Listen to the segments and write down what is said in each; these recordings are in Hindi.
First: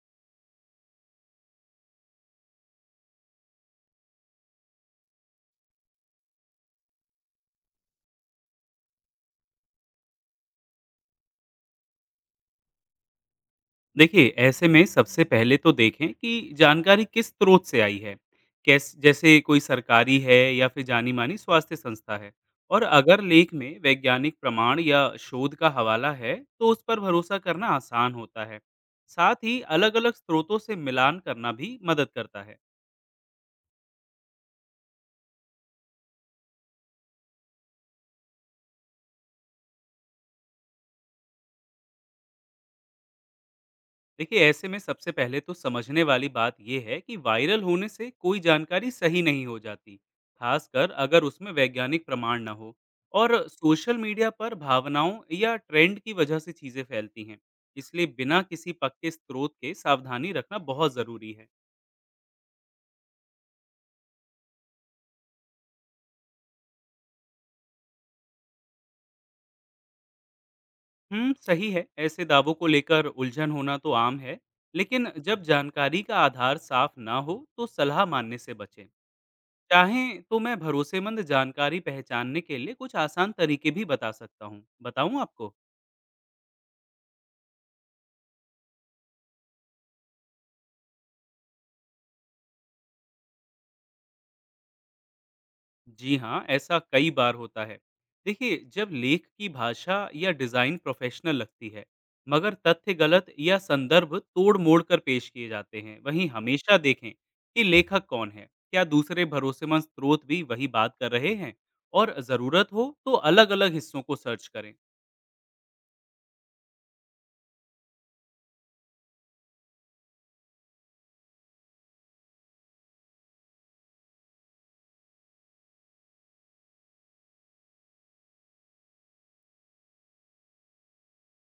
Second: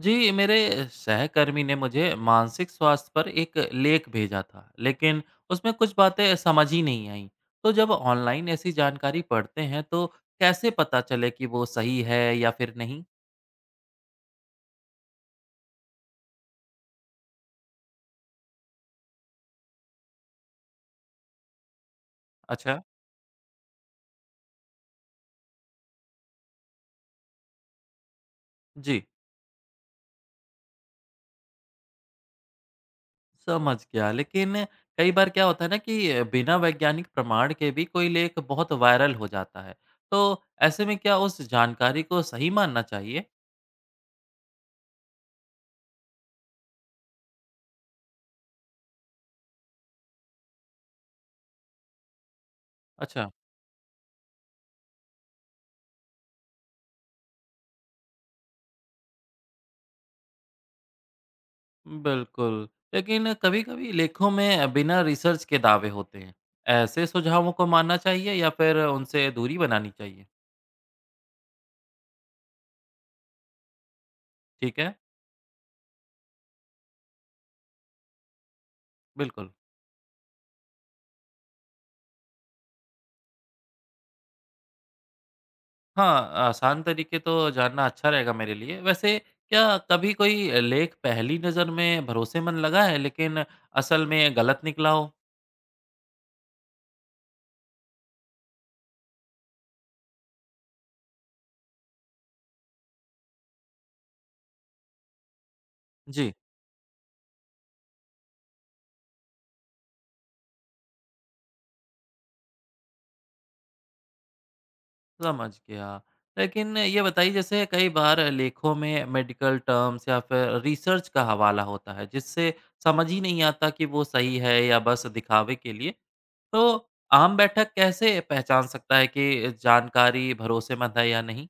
जी, मेरे सहकर्मी ने मुझे मानसिक स्वास्थ्य पर एक लेख भेजा था, लेकिन उसमें कुछ बातें समझ ही नहीं आईं। तो जब ऑनलाइन ऐसी जानकारी पढ़ते हैं, तो कैसे पता चले कि वो सही है या फिर नहीं? देखिए, ऐसे में सबसे पहले तो देखें कि जानकारी किस स्रोत से आई है। कैस जैसे कोई सरकारी है या फिर जानी मानी स्वास्थ्य संस्था है। और अच्छा। अगर लेख में वैज्ञानिक प्रमाण या शोध का हवाला है तो उस पर भरोसा करना आसान होता है। जी, साथ ही अलग अलग स्रोतों से मिलान करना भी मदद करता है। समझ गया। लेकिन कई बार क्या होता है ना कि बिना वैज्ञानिक प्रमाण के भी कोई लेख बहुत वायरल हो जाता है। तो ऐसे में क्या उस जानकारी को सही मानना चाहिए? देखिए, ऐसे में सबसे पहले तो समझने वाली बात यह है कि वायरल होने से कोई जानकारी सही नहीं हो जाती, खासकर अगर उसमें वैज्ञानिक प्रमाण न हो। अच्छा। और सोशल मीडिया पर भावनाओं या ट्रेंड की वजह से चीज़ें फैलती हैं। इसलिए बिना किसी पक्के स्रोत के सावधानी रखना बहुत ज़रूरी है। बिल्कुल, लेकिन कभी-कभी लेखों में बिना रिसर्च के दावे होते हैं। ऐसे सुझावों को मानना चाहिए या फिर उनसे दूरी बनानी चाहिए? सही है, ऐसे दावों को लेकर उलझन होना तो आम है। ठीक है, लेकिन जब जानकारी का आधार साफ ना हो तो सलाह मानने से बचें। बिल्कुल। चाहें तो मैं भरोसेमंद जानकारी पहचानने के लिए कुछ आसान तरीके भी बता सकता हूँ। बताऊँ आपको? हाँ, आसान तरीके तो जानना अच्छा रहेगा मेरे लिए। वैसे क्या कभी कोई लेख पहली नज़र में भरोसेमंद लगा है लेकिन असल में गलत निकला हो? जी हाँ, ऐसा कई बार होता है। देखिए, जब लेख की भाषा या डिज़ाइन प्रोफेशनल लगती है मगर तथ्य गलत या संदर्भ तोड़ मोड़ कर पेश किए जाते हैं। वहीं जी। हमेशा देखें कि लेखक कौन है, क्या दूसरे भरोसेमंद स्रोत भी वही बात कर रहे हैं। और ज़रूरत हो तो अलग अलग हिस्सों को सर्च करें। समझ गया। लेकिन ये बताइए जैसे कई बार लेखों में मेडिकल टर्म्स या फिर रिसर्च का हवाला होता है जिससे समझ ही नहीं आता कि वो सही है या बस दिखावे के लिए। तो आम बैठक कैसे पहचान सकता है कि जानकारी भरोसेमंद है या नहीं?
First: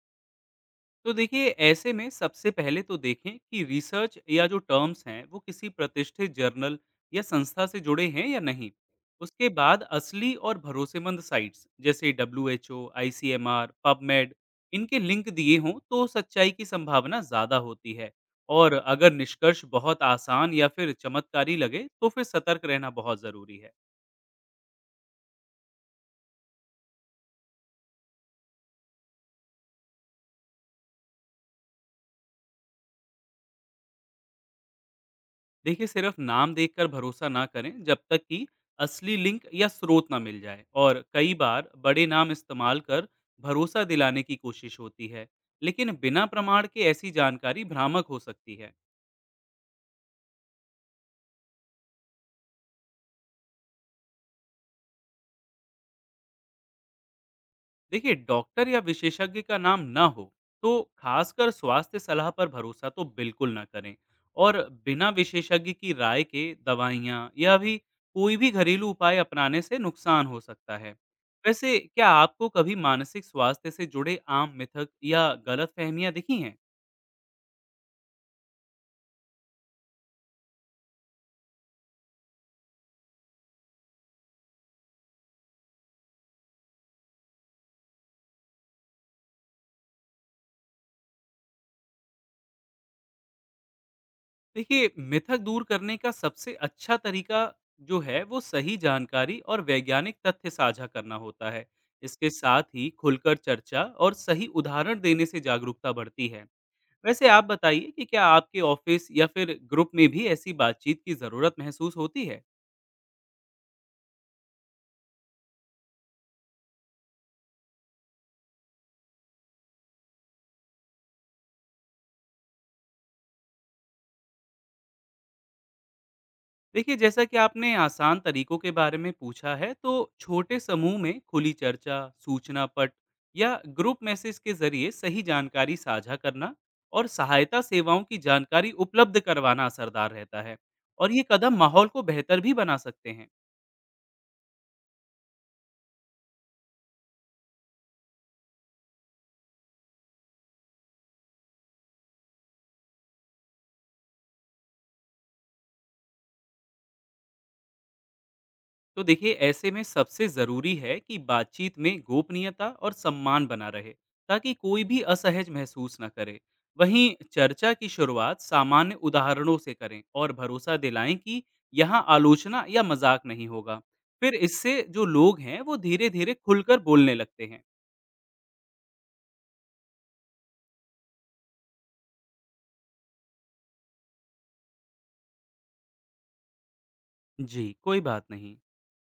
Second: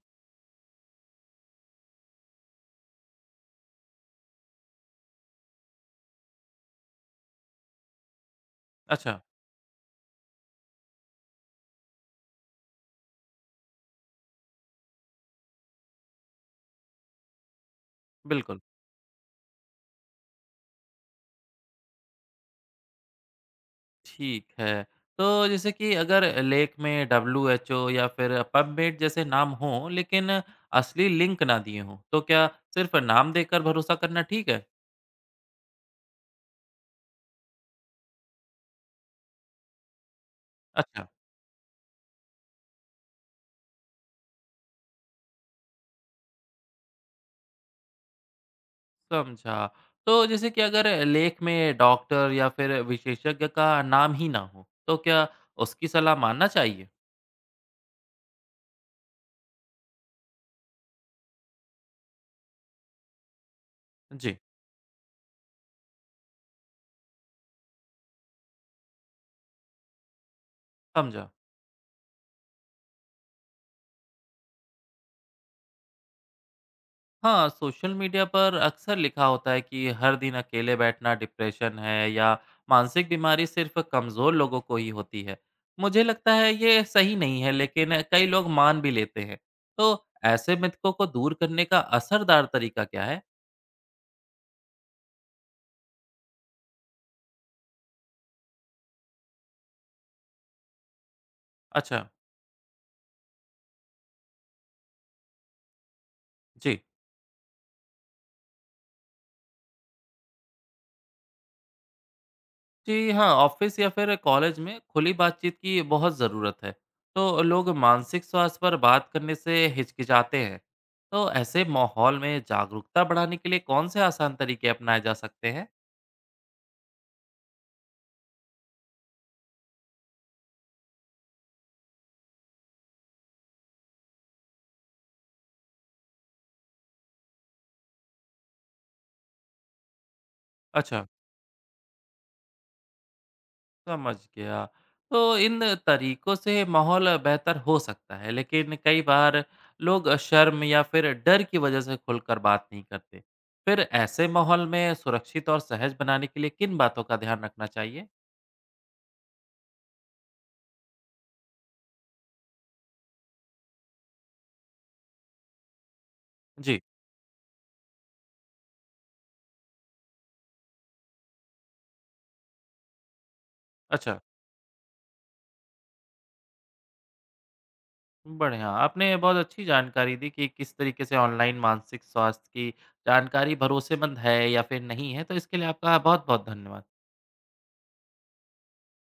तो देखिए, ऐसे में सबसे पहले तो देखें कि रिसर्च या जो टर्म्स हैं वो किसी प्रतिष्ठित जर्नल या संस्था से जुड़े हैं या नहीं। अच्छा। उसके बाद असली और भरोसेमंद साइट्स जैसे WHO, ICMR, पबमेड, इनके लिंक दिए हों तो सच्चाई की संभावना ज़्यादा होती है। बिल्कुल। और अगर निष्कर्ष बहुत आसान या फिर चमत्कारी लगे तो फिर सतर्क रहना बहुत ज़रूरी है। ठीक है। तो जैसे कि अगर लेख में डब्ल्यूएचओ या फिर पबमेड जैसे नाम हों लेकिन असली लिंक ना दिए हों, तो क्या सिर्फ नाम देखकर भरोसा करना ठीक है? देखिए, सिर्फ नाम देखकर भरोसा ना करें जब तक कि असली लिंक या स्रोत ना मिल जाए। और अच्छा। कई बार बड़े नाम इस्तेमाल कर भरोसा दिलाने की कोशिश होती है, लेकिन बिना प्रमाण के ऐसी जानकारी भ्रामक हो सकती है। समझा। तो जैसे कि अगर लेख में डॉक्टर या फिर विशेषज्ञ का नाम ही ना हो, तो क्या उसकी सलाह मानना चाहिए? देखिए, डॉक्टर या विशेषज्ञ का नाम ना हो तो खासकर स्वास्थ्य सलाह पर भरोसा तो बिल्कुल ना करें। जी, और बिना विशेषज्ञ की राय के दवाइयाँ या भी कोई भी घरेलू उपाय अपनाने से नुकसान हो सकता है। समझा। वैसे, क्या आपको कभी मानसिक स्वास्थ्य से जुड़े आम मिथक या गलत दिखी हैं? हाँ, सोशल मीडिया पर अक्सर लिखा होता है कि हर दिन अकेले बैठना डिप्रेशन है या मानसिक बीमारी सिर्फ कमज़ोर लोगों को ही होती है। मुझे लगता है ये सही नहीं है, लेकिन कई लोग मान भी लेते हैं। तो ऐसे मिथकों को दूर करने का असरदार तरीका क्या है? देखिए, मिथक दूर करने का सबसे अच्छा तरीका जो है वो सही जानकारी और वैज्ञानिक तथ्य साझा करना होता है। अच्छा। इसके साथ ही खुलकर चर्चा और सही उदाहरण देने से जागरूकता बढ़ती है। जी। वैसे आप बताइए कि क्या आपके ऑफिस या फिर ग्रुप में भी ऐसी बातचीत की जरूरत महसूस होती है? जी हाँ, ऑफिस या फिर कॉलेज में खुली बातचीत की बहुत ज़रूरत है। तो लोग मानसिक स्वास्थ्य पर बात करने से हिचकिचाते हैं। तो ऐसे माहौल में जागरूकता बढ़ाने के लिए कौन से आसान तरीके अपनाए जा सकते हैं? देखिए, जैसा कि आपने आसान तरीकों के बारे में पूछा है तो छोटे समूह में खुली चर्चा, सूचना पट, या ग्रुप मैसेज के जरिए सही जानकारी साझा करना और सहायता सेवाओं की जानकारी उपलब्ध करवाना असरदार रहता है। अच्छा। और ये कदम माहौल को बेहतर भी बना सकते हैं। समझ गया। तो इन तरीकों से माहौल बेहतर हो सकता है, लेकिन कई बार लोग शर्म या फिर डर की वजह से खुलकर बात नहीं करते। फिर ऐसे माहौल में सुरक्षित और सहज बनाने के लिए किन बातों का ध्यान रखना चाहिए? तो देखिए, ऐसे में सबसे जरूरी है कि बातचीत में गोपनीयता और सम्मान बना रहे ताकि कोई भी असहज महसूस न करे। जी। वहीं चर्चा की शुरुआत सामान्य उदाहरणों से करें और भरोसा दिलाएं कि यहाँ आलोचना या मजाक नहीं होगा। अच्छा। फिर इससे जो लोग हैं वो धीरे धीरे खुलकर बोलने लगते हैं। बढ़िया, आपने बहुत अच्छी जानकारी दी कि किस तरीके से ऑनलाइन मानसिक स्वास्थ्य की जानकारी भरोसेमंद है या फिर नहीं है, तो इसके लिए आपका बहुत-बहुत धन्यवाद। जी, कोई बात नहीं।